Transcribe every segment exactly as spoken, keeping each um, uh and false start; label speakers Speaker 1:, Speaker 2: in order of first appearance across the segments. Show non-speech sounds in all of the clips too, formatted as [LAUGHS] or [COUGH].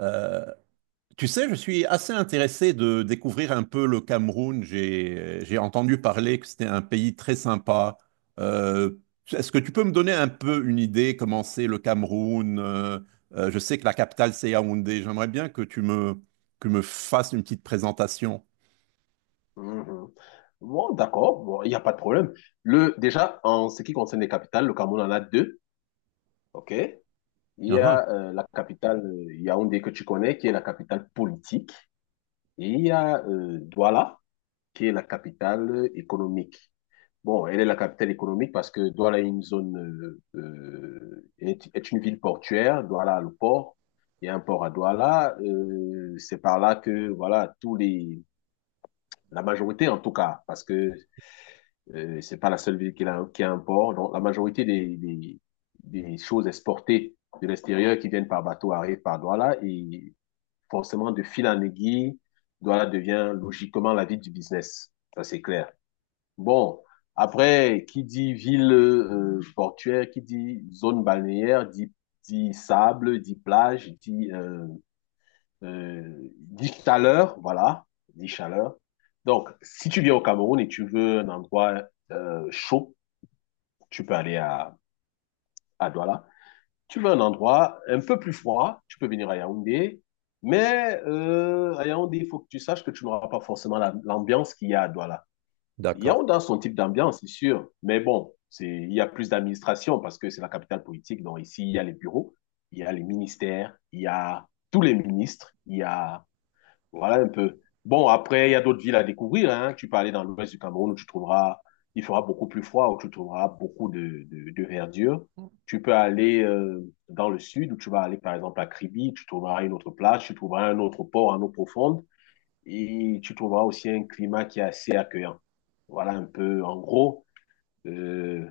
Speaker 1: Euh, Tu sais, je suis assez intéressé de découvrir un peu le Cameroun. J'ai, j'ai entendu parler que c'était un pays très sympa. Euh, Est-ce que tu peux me donner un peu une idée comment c'est le Cameroun? Euh, euh, je sais que la capitale, c'est Yaoundé. J'aimerais bien que tu me, que me fasses une petite présentation.
Speaker 2: Mhm. Bon, d'accord, bon, il n'y a pas de problème. Le, déjà, en ce qui concerne les capitales, le Cameroun en a deux, ok? Il y
Speaker 1: Ah, ah,
Speaker 2: a euh, la capitale euh, Yaoundé que tu connais, qui est la capitale politique, et il y a euh, Douala, qui est la capitale euh, économique. Bon, elle est la capitale économique parce que Douala est une zone, euh, euh, est, est une ville portuaire. Douala a le port. Il y a un port à Douala. Euh, c'est par là que, voilà, tous les, la majorité en tout cas, parce que Euh, c'est pas la seule ville qui a, qui a un port. Donc, la majorité des, des, des choses exportées de l'extérieur qui viennent par bateau arrivent par Douala et forcément, de fil en aiguille, Douala devient logiquement la ville du business. Ça, c'est clair. Bon. Après, qui dit ville euh, portuaire, qui dit zone balnéaire, dit, dit sable, dit plage, dit, euh, euh, dit chaleur, voilà, dit chaleur. Donc, si tu viens au Cameroun et tu veux un endroit euh, chaud, tu peux aller à, à Douala. Tu veux un endroit un peu plus froid, tu peux venir à Yaoundé. Mais euh, à Yaoundé, il faut que tu saches que tu n'auras pas forcément la- l'ambiance qu'il y a à Douala.
Speaker 1: d'accord.
Speaker 2: Yaoundé a son type d'ambiance, c'est sûr. Mais bon, c'est, il y a plus d'administration parce que c'est la capitale politique. Donc ici, il y a les bureaux, il y a les ministères, il y a tous les ministres, il y a voilà un peu. Bon, après, il y a d'autres villes à découvrir, hein. Tu peux aller dans l'ouest du Cameroun où tu trouveras, il fera beaucoup plus froid, où tu trouveras beaucoup de, de, de verdure. Tu peux aller euh, dans le sud où tu vas aller par exemple à Kribi, tu trouveras une autre plage, tu trouveras un autre port en eau profonde et tu trouveras aussi un climat qui est assez accueillant. Voilà un peu, en gros, euh,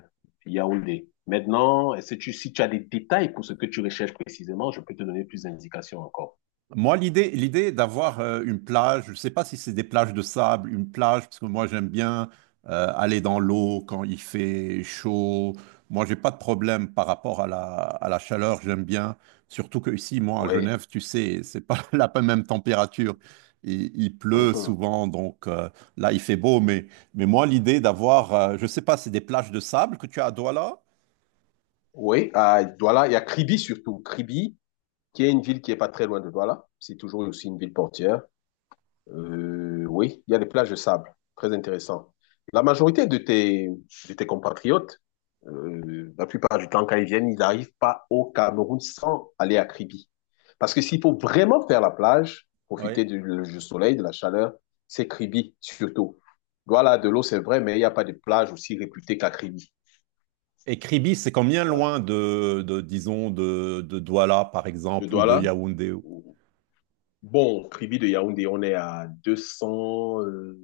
Speaker 2: Yaoundé. Maintenant, est-ce que tu, si tu as des détails pour ce que tu recherches précisément, je peux te donner plus d'indications encore.
Speaker 1: Moi, l'idée, l'idée d'avoir euh, une plage, je ne sais pas si c'est des plages de sable, une plage, parce que moi, j'aime bien euh, aller dans l'eau quand il fait chaud. Moi, j'ai pas de problème par rapport à la, à la chaleur, j'aime bien. Surtout que ici, moi, à
Speaker 2: Oui.
Speaker 1: Genève, tu sais, c'est pas [LAUGHS] la même température. Il, il pleut
Speaker 2: [LAUGHS]
Speaker 1: souvent, donc euh, là, il fait beau. Mais, mais moi, l'idée d'avoir, euh, je ne sais pas, c'est des plages de sable que tu as à Douala?
Speaker 2: Oui, à Douala, il y a Kribi surtout. Kribi, qui est une ville qui est pas très loin de Douala. C'est toujours aussi une ville portière. Euh, oui, il y a des plages de sable. Très intéressant. La majorité de tes, de tes compatriotes, euh, la plupart du temps, quand ils viennent, ils n'arrivent pas au Cameroun sans aller à Kribi. Parce que s'il faut vraiment faire la plage,
Speaker 1: Oui.
Speaker 2: profiter du, du soleil, de la chaleur, c'est Kribi surtout. Douala, de l'eau, c'est vrai, mais il n'y a pas de plage aussi réputée qu'à Kribi.
Speaker 1: Et Kribi, c'est combien
Speaker 2: Voilà.
Speaker 1: loin de, de disons, de, de Douala, par
Speaker 2: De
Speaker 1: exemple, ou de
Speaker 2: Douala,
Speaker 1: Yaoundé? ou-
Speaker 2: bon, Kribi de Yaoundé, on est à deux cents, euh,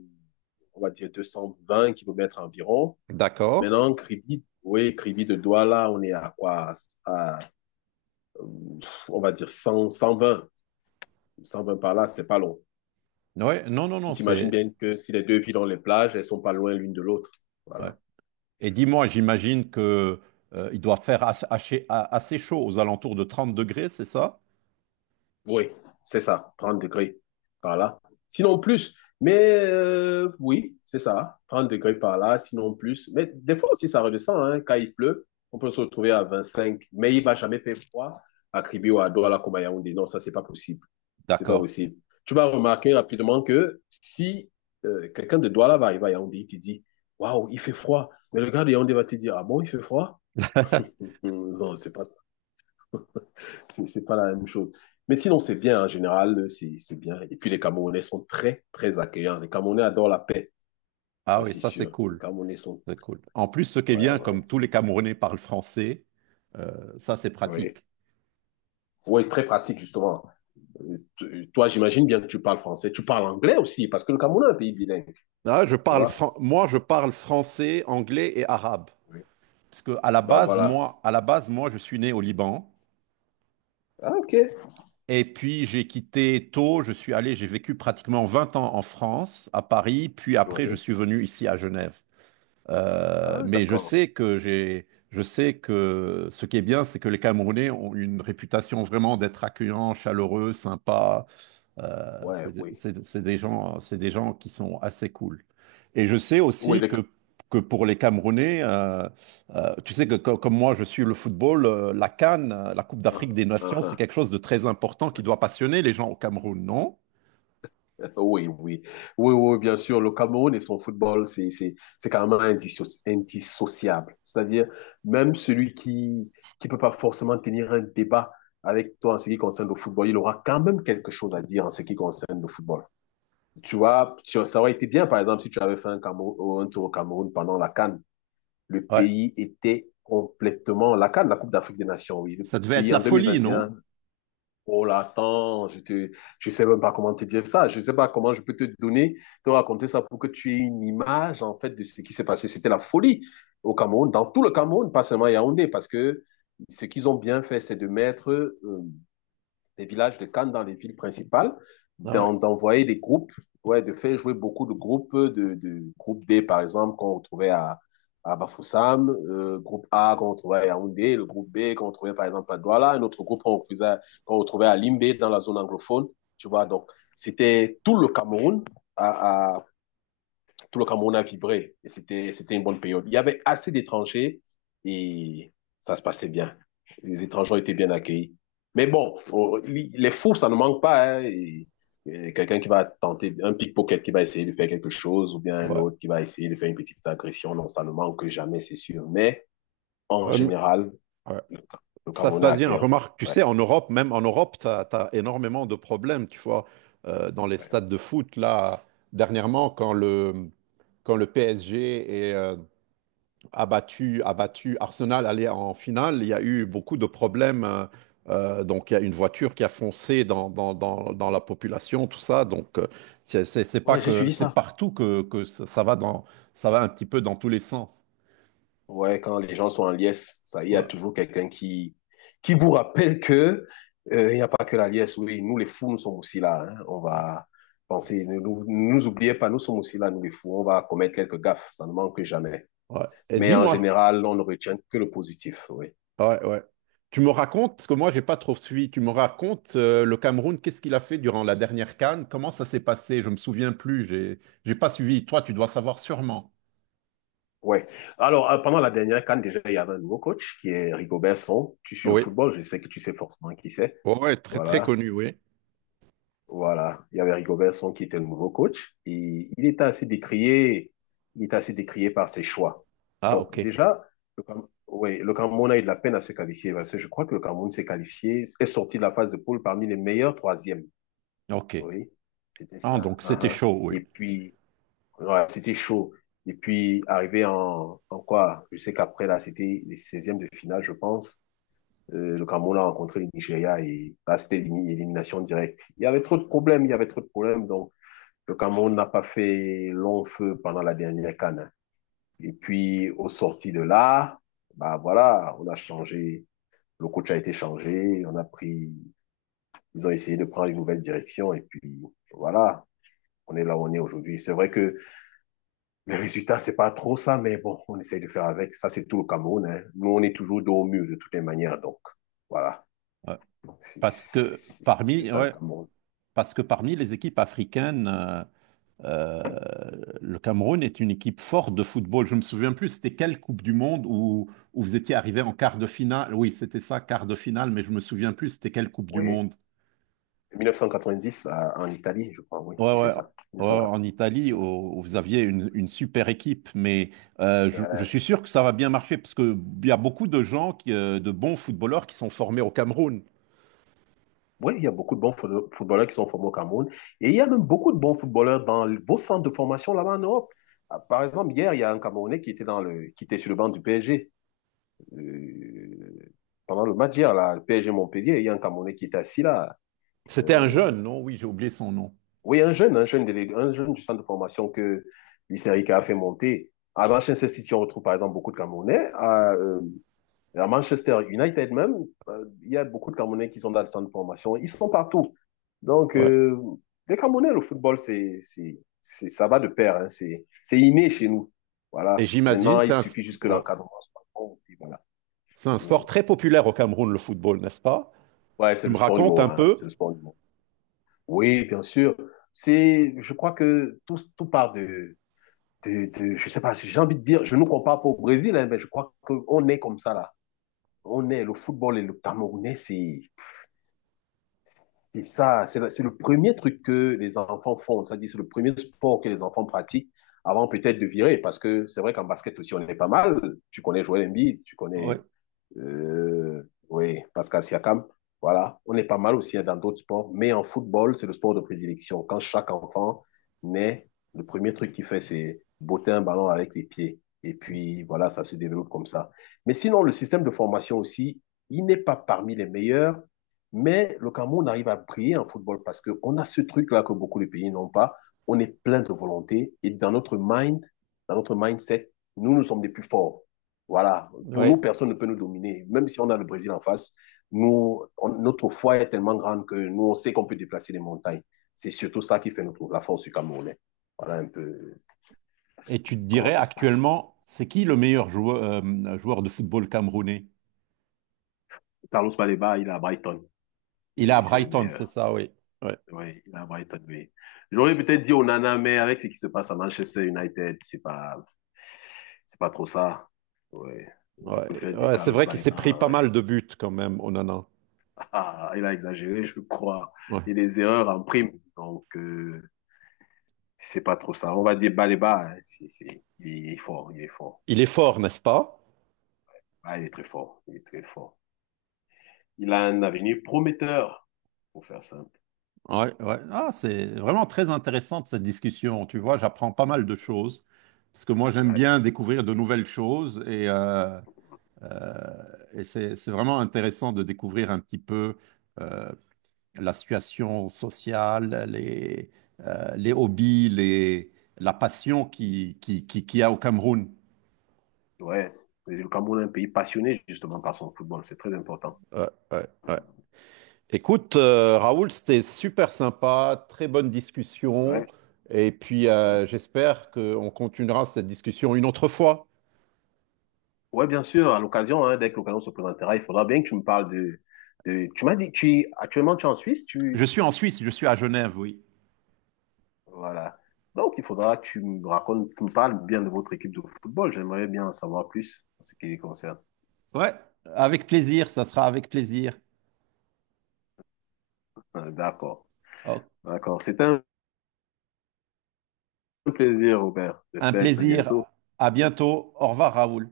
Speaker 2: on va dire deux cent vingt kilomètres environ.
Speaker 1: D'accord.
Speaker 2: Maintenant, Kribi, oui, Kribi de Douala, on est à quoi? À, euh, on va dire cent, cent vingt, cent vingt par là, c'est pas long.
Speaker 1: Ouais, non, non,
Speaker 2: Tu
Speaker 1: non,
Speaker 2: t'imagines
Speaker 1: c'est.
Speaker 2: bien que si les deux villes ont les plages, elles sont pas loin l'une de l'autre.
Speaker 1: Ouais.
Speaker 2: Voilà.
Speaker 1: Et dis-moi, j'imagine que euh, il doit faire as- assez, a- assez chaud, aux alentours de trente degrés, c'est ça?
Speaker 2: Oui, c'est ça, trente degrés par là. Sinon plus, mais euh, oui, c'est ça, trente degrés par là, sinon plus. Mais des fois aussi, ça redescend, hein, quand il pleut, on peut se retrouver à vingt-cinq. Mais il va jamais faire froid à Kribi ou à Douala comme à Yaoundé. Non, ça, c'est pas possible. C'est pas
Speaker 1: D'accord.
Speaker 2: possible. Tu vas remarquer rapidement que si euh, quelqu'un de Douala va arriver à Yaoundé, tu dis, waouh, il fait froid. Mais le gars de Yaoundé va te dire, ah bon, il fait froid? [LAUGHS]
Speaker 1: [LAUGHS]
Speaker 2: Non, c'est pas ça, c'est c'est pas la même chose. Mais sinon, c'est bien en général, c'est c'est bien. Et puis les Camerounais sont très, très accueillants. Les Camerounais adorent la paix,
Speaker 1: Ah
Speaker 2: ça
Speaker 1: oui,
Speaker 2: c'est
Speaker 1: ça, c'est
Speaker 2: sûr. Les
Speaker 1: cool.
Speaker 2: Camerounais sont...
Speaker 1: C'est cool. En plus, ce qui est
Speaker 2: Ouais,
Speaker 1: bien,
Speaker 2: ouais,
Speaker 1: comme tous les Camerounais parlent français, euh, ça, c'est
Speaker 2: ouais.
Speaker 1: pratique.
Speaker 2: Ouais, très pratique justement. Euh, t- Toi, j'imagine bien que tu parles français. Tu parles anglais aussi, parce que le Cameroun est un pays bilingue,
Speaker 1: Ah, je
Speaker 2: tu
Speaker 1: parle
Speaker 2: vois.
Speaker 1: fran- Moi, je
Speaker 2: Si.
Speaker 1: parle français, anglais et arabe.
Speaker 2: Oui.
Speaker 1: Parce que à la
Speaker 2: Bah
Speaker 1: base,
Speaker 2: voilà.
Speaker 1: moi, à la base, moi, je suis né au Liban.
Speaker 2: Ah, ok.
Speaker 1: Et puis j'ai quitté tôt, je suis allé, j'ai vécu pratiquement vingt ans en France, à Paris, puis après je
Speaker 2: Oui.
Speaker 1: suis venu ici à Genève. Euh,
Speaker 2: Ah,
Speaker 1: mais je
Speaker 2: d'accord.
Speaker 1: sais que j'ai, je sais que ce qui est bien, c'est que les Camerounais ont une réputation vraiment d'être accueillants, chaleureux, sympas. Euh,
Speaker 2: Ouais,
Speaker 1: c'est
Speaker 2: oui.
Speaker 1: c'est- c'est des gens, c'est des gens qui sont assez cool. Et je sais
Speaker 2: Oui,
Speaker 1: aussi
Speaker 2: les...
Speaker 1: que, que pour les Camerounais, euh, euh, tu sais que co- comme moi, je suis le football, euh, la C A N, euh, la Coupe
Speaker 2: Ah,
Speaker 1: d'Afrique des
Speaker 2: ah,
Speaker 1: Nations, c'est
Speaker 2: ah.
Speaker 1: quelque chose de très important qui doit passionner les gens au Cameroun, non?
Speaker 2: Oui, oui, oui, oui, oui, bien sûr. Le Cameroun et son football, c'est, c'est, c'est carrément indisso- indissociable. C'est-à-dire, même celui qui qui peut pas forcément tenir un débat avec toi en ce qui concerne le football, il aura quand même quelque chose à dire en ce qui concerne le football. Tu vois, tu- ça aurait été bien, par exemple, si tu avais fait un, Cameroun, un tour au Cameroun pendant la CAN. Le
Speaker 1: Ouais.
Speaker 2: pays était complètement, la CAN, la Coupe d'Afrique des Nations, oui. Le
Speaker 1: Ça devait être
Speaker 2: pays en
Speaker 1: la
Speaker 2: deux mille
Speaker 1: folie,
Speaker 2: vingt et un.
Speaker 1: non?
Speaker 2: Oh là, attends, je te, je sais même pas comment te dire ça. Je sais pas comment je peux te donner, te raconter ça pour que tu aies une image, en fait, de ce qui s'est passé. C'était la folie au Cameroun, dans tout le Cameroun, pas seulement à Yaoundé, parce que ce qu'ils ont bien fait, c'est de mettre euh, des villages de Cannes dans les villes principales,
Speaker 1: Ah oui.
Speaker 2: d'envoyer des groupes, ouais, de faire jouer beaucoup de groupes, de, de groupe D par exemple qu'on retrouvait à, à Bafoussam, euh, groupe A qu'on retrouvait à Yaoundé, le groupe B qu'on retrouvait par exemple à Douala, un autre groupe qu'on retrouvait, qu'on retrouvait à Limbé dans la zone anglophone, tu vois. Donc c'était tout le Cameroun à, à tout le Cameroun a vibré et c'était, c'était une bonne période. Il y avait assez d'étrangers et ça se passait bien. Les étrangers ont été bien accueillis. Mais bon, on- les fous, ça ne manque pas, hein. et- et Quelqu'un qui va tenter, un pickpocket qui va essayer de faire quelque chose, ou bien un
Speaker 1: Ouais.
Speaker 2: autre qui va essayer de faire une petite agression, non, ça ne manque jamais, c'est sûr. Mais en
Speaker 1: Euh,
Speaker 2: général,
Speaker 1: ouais.
Speaker 2: le, le
Speaker 1: Ça se
Speaker 2: Cameroun est
Speaker 1: passe bien.
Speaker 2: accueillant.
Speaker 1: Remarque, tu
Speaker 2: Ouais,
Speaker 1: sais, en Europe, même en Europe, tu as, énormément de problèmes. Tu vois, Euh, dans les
Speaker 2: ouais.
Speaker 1: stades de foot, là, dernièrement, quand le, quand le P S G est euh, abattu, abattu, Arsenal allait en finale, il y a eu beaucoup de problèmes. Euh, euh, donc, il y a une voiture qui a foncé dans, dans, dans- dans la population, tout ça. Donc, euh, c'est c'est- c'est pas
Speaker 2: Ouais, j'ai
Speaker 1: que,
Speaker 2: suivi
Speaker 1: c'est
Speaker 2: ça.
Speaker 1: partout que, que ça, ça va dans, ça va un petit peu dans tous les sens.
Speaker 2: Ouais, quand les gens sont en liesse, ça, il y a
Speaker 1: Ouais.
Speaker 2: toujours quelqu'un qui, qui vous rappelle que euh, il n'y a pas que la liesse. Oui, nous les fous, nous sommes aussi là, hein. On va penser, ne nous, ne nous oubliez pas, nous sommes aussi là, nous les fous. On va commettre quelques gaffes, ça ne manque jamais.
Speaker 1: Ouais. Et
Speaker 2: Mais en
Speaker 1: dis-moi,
Speaker 2: général, on ne retient que le positif. Oui.
Speaker 1: ouais, ouais. Tu me racontes, parce que moi, j'ai pas trop suivi, tu me racontes euh, le Cameroun, qu'est-ce qu'il a fait durant la dernière C A N? Comment ça s'est passé? Je me souviens plus, j'ai j'ai pas suivi. Toi, tu dois savoir sûrement.
Speaker 2: Ouais. Alors, euh, pendant la dernière CAN, déjà, il y avait un nouveau coach qui est Rigobert Song. Tu suis le
Speaker 1: Oui,
Speaker 2: football, je sais que tu sais forcément qui c'est.
Speaker 1: ouais, ouais, très très
Speaker 2: Voilà.
Speaker 1: connu, oui.
Speaker 2: Voilà, il y avait Rigo Vincent qui était le nouveau coach et il était assez décrié, il était assez décrié par ses choix.
Speaker 1: Ah,
Speaker 2: Donc
Speaker 1: ok,
Speaker 2: déjà, le, Cam- ouais, le Cameroun a eu de la peine à se qualifier parce que je crois que le Cameroun s'est qualifié, est sorti de la phase de poule parmi les meilleurs troisièmes.
Speaker 1: ok.
Speaker 2: Oui, c'était
Speaker 1: Ah,
Speaker 2: ça.
Speaker 1: donc c'était
Speaker 2: Uhum.
Speaker 1: chaud,
Speaker 2: Et
Speaker 1: oui.
Speaker 2: puis, ouais, c'était chaud. Et puis, arrivé en, en quoi? Je sais qu'après, là, c'était les seizièmes de finale, je pense. Euh, le Cameroun a rencontré le Nigeria et là, c'était élimination directe. Il y avait trop de problèmes, il y avait trop de problèmes. Donc, le Cameroun n'a pas fait long feu pendant la dernière CAN. Et puis, au sorti de là, bah voilà, on a changé. Le coach a été changé. On a pris, ils ont essayé de prendre une nouvelle direction. Et puis, voilà, on est là où on est aujourd'hui. C'est vrai que les résultats, c'est pas trop ça, mais bon, on essaye de faire avec. Ça, c'est tout le Cameroun, hein. Nous, on est toujours dos au mur de toutes les manières. Donc, voilà.
Speaker 1: Ouais.
Speaker 2: C'est
Speaker 1: Parce que
Speaker 2: c'est- c'est
Speaker 1: parmi,
Speaker 2: ça le
Speaker 1: ouais,
Speaker 2: Cameroun.
Speaker 1: Parce que parmi les équipes africaines, euh, euh, le Cameroun est une équipe forte de football. Je me souviens plus, c'était quelle Coupe du Monde où, où vous étiez arrivé en quart de finale? Oui, c'était ça, quart de finale, mais je me souviens plus, c'était quelle Coupe du
Speaker 2: Oui.
Speaker 1: Monde?
Speaker 2: mille neuf cent quatre-vingt-dix à- en Italie, je crois, oui,
Speaker 1: Ouais,
Speaker 2: c'était
Speaker 1: ouais.
Speaker 2: ça.
Speaker 1: ouais, en Italie,
Speaker 2: mille neuf cent quatre-vingt-dix.
Speaker 1: où où vous aviez une, une super équipe, mais euh, je, je
Speaker 2: Euh,
Speaker 1: suis sûr que ça va bien marcher parce que il y a beaucoup de gens, qui, euh, de bons footballeurs qui sont formés au Cameroun.
Speaker 2: oui, il y a beaucoup de bons foot- footballeurs qui sont formés au Cameroun. Et il y a même beaucoup de bons footballeurs dans vos centres de formation là-bas en Europe. Ah, par exemple, hier, il y a un Camerounais qui était, dans le, qui était sur le banc du P S G. Euh, pendant le match hier, là, le P S G Montpellier, il y a un Camerounais qui était assis là.
Speaker 1: C'était un
Speaker 2: Euh,
Speaker 1: jeune, non? Oui, j'ai oublié son nom.
Speaker 2: Oui, un jeune, un jeune délégué, un jeune du centre de formation que Luis Enrique a fait monter. À Manchester City, on retrouve par exemple beaucoup de Camerounais. À, euh, à Manchester United même, euh, il y a beaucoup de Camerounais qui sont dans le centre de formation. Ils sont partout. Donc,
Speaker 1: Ouais.
Speaker 2: euh, les Camerounais, le football, c'est, c'est, c'est- ça va de pair, hein. C'est, c'est inné chez nous.
Speaker 1: Et
Speaker 2: Voilà.
Speaker 1: j'imagine,
Speaker 2: Maintenant,
Speaker 1: c'est
Speaker 2: il
Speaker 1: un, s-
Speaker 2: suffit juste que
Speaker 1: ouais.
Speaker 2: l'encadrement soit bon, et puis voilà.
Speaker 1: C'est un sport
Speaker 2: Mhm.
Speaker 1: très populaire au Cameroun, le football, n'est-ce pas?
Speaker 2: Ouais, c'est
Speaker 1: Tu
Speaker 2: le
Speaker 1: me
Speaker 2: sport du
Speaker 1: racontes
Speaker 2: mot,
Speaker 1: un
Speaker 2: hein.
Speaker 1: peu?
Speaker 2: C'est le sport du mot. Oui, bien sûr. C'est, je crois que tout, tout part de, de, de- je sais pas, j'ai envie de dire, je ne compare pas au Brésil, hein, mais je crois qu'on est comme ça là. On est, le football et le Camerounais, c'est, et ça, c'est le, c'est le premier truc que les enfants font. Ça dit c'est le premier sport que les enfants pratiquent avant peut-être de virer. Parce que c'est vrai qu'en basket aussi, on est pas mal. Tu connais Joël Embiid, tu connais
Speaker 1: Ouais,
Speaker 2: euh, oui, Pascal Siakam. Voilà, on est pas mal aussi hein, dans d'autres sports. Mais en football, c'est le sport de prédilection. Quand chaque enfant naît, le premier truc qu'il fait, c'est botter un ballon avec les pieds. Et puis, voilà, ça se développe comme ça. Mais sinon, le système de formation aussi, il n'est pas parmi les meilleurs, mais le Cameroun arrive à briller en football parce qu'on a ce truc-là que beaucoup de pays n'ont pas. On est plein de volonté et dans notre mind, dans notre mindset, nous, nous sommes les plus forts. Voilà. Pour nous,
Speaker 1: ouais.
Speaker 2: personne ne peut nous dominer. Même si on a le Brésil en face, nous, on- notre foi est tellement grande que nous, on sait qu'on peut déplacer les montagnes. C'est surtout ça qui fait notre, la force du Camerounais. Voilà un peu
Speaker 1: Et tu te
Speaker 2: comment
Speaker 1: dirais
Speaker 2: ça se passe.
Speaker 1: actuellement, c'est qui le meilleur joueur, euh, joueur de football camerounais?
Speaker 2: Carlos Baleba, il est à Brighton,
Speaker 1: Il est à
Speaker 2: c'est le
Speaker 1: Brighton, c'est
Speaker 2: meilleur.
Speaker 1: ça, oui. Ouais,
Speaker 2: Oui, il est à Brighton, oui. J'aurais peut-être dit Onana, mais avec ce qui se passe à Manchester United, c'est pas, c'est pas trop ça. Ouais. Je préfère
Speaker 1: ouais.
Speaker 2: dire
Speaker 1: Ouais, c'est
Speaker 2: Carlos
Speaker 1: vrai qu'il s'est pris
Speaker 2: Balema,
Speaker 1: pas mal
Speaker 2: ouais.
Speaker 1: de buts quand même, Onana.
Speaker 2: [LAUGHS] Ah, il a exagéré, je crois.
Speaker 1: Ouais.
Speaker 2: Il y a des erreurs en prime. Donc, euh, c'est pas trop ça. On va dire Baleba, hein. C'est- c'est- il est fort, il est fort.
Speaker 1: Il est fort, n'est-ce pas?
Speaker 2: Ah, il est très fort, il est très fort. Il a un avenir prometteur, pour faire simple.
Speaker 1: Ouais, ouais. Ah, c'est vraiment très intéressante cette discussion. Tu vois, j'apprends pas mal de choses. Parce que moi, j'aime
Speaker 2: Ouais.
Speaker 1: bien découvrir de nouvelles choses et, euh, et c'est, c'est vraiment intéressant de découvrir un petit peu euh, la situation sociale, les, euh, les hobbies, les, la passion qui, qui, qui, qu'il y a au Cameroun.
Speaker 2: Ouais. Et le Cameroun est un pays passionné, justement, par son football. C'est très important.
Speaker 1: Ouais, ouais, ouais. Écoute, euh, Raoul, c'était super sympa, très bonne discussion.
Speaker 2: Ouais.
Speaker 1: Et puis, euh, j'espère qu'on continuera cette discussion une autre fois.
Speaker 2: Ouais, bien sûr, à l'occasion, hein, dès que l'occasion se présentera, il faudra bien que tu me parles de, de... Tu m'as dit, tu actuellement tu es en Suisse,
Speaker 1: Je
Speaker 2: tu...
Speaker 1: suis en Suisse, je suis à Genève, oui.
Speaker 2: Voilà. Donc, il faudra que tu me racontes, tu me parles bien de votre équipe de football. J'aimerais bien en savoir plus en ce qui les concerne.
Speaker 1: Ouais, avec plaisir, ça sera avec plaisir.
Speaker 2: Euh, D'accord,
Speaker 1: Oh,
Speaker 2: d'accord. C'était un plaisir, Robert.
Speaker 1: un
Speaker 2: J'espère que très
Speaker 1: plaisir.
Speaker 2: bientôt.
Speaker 1: À bientôt. Au revoir, Raoul.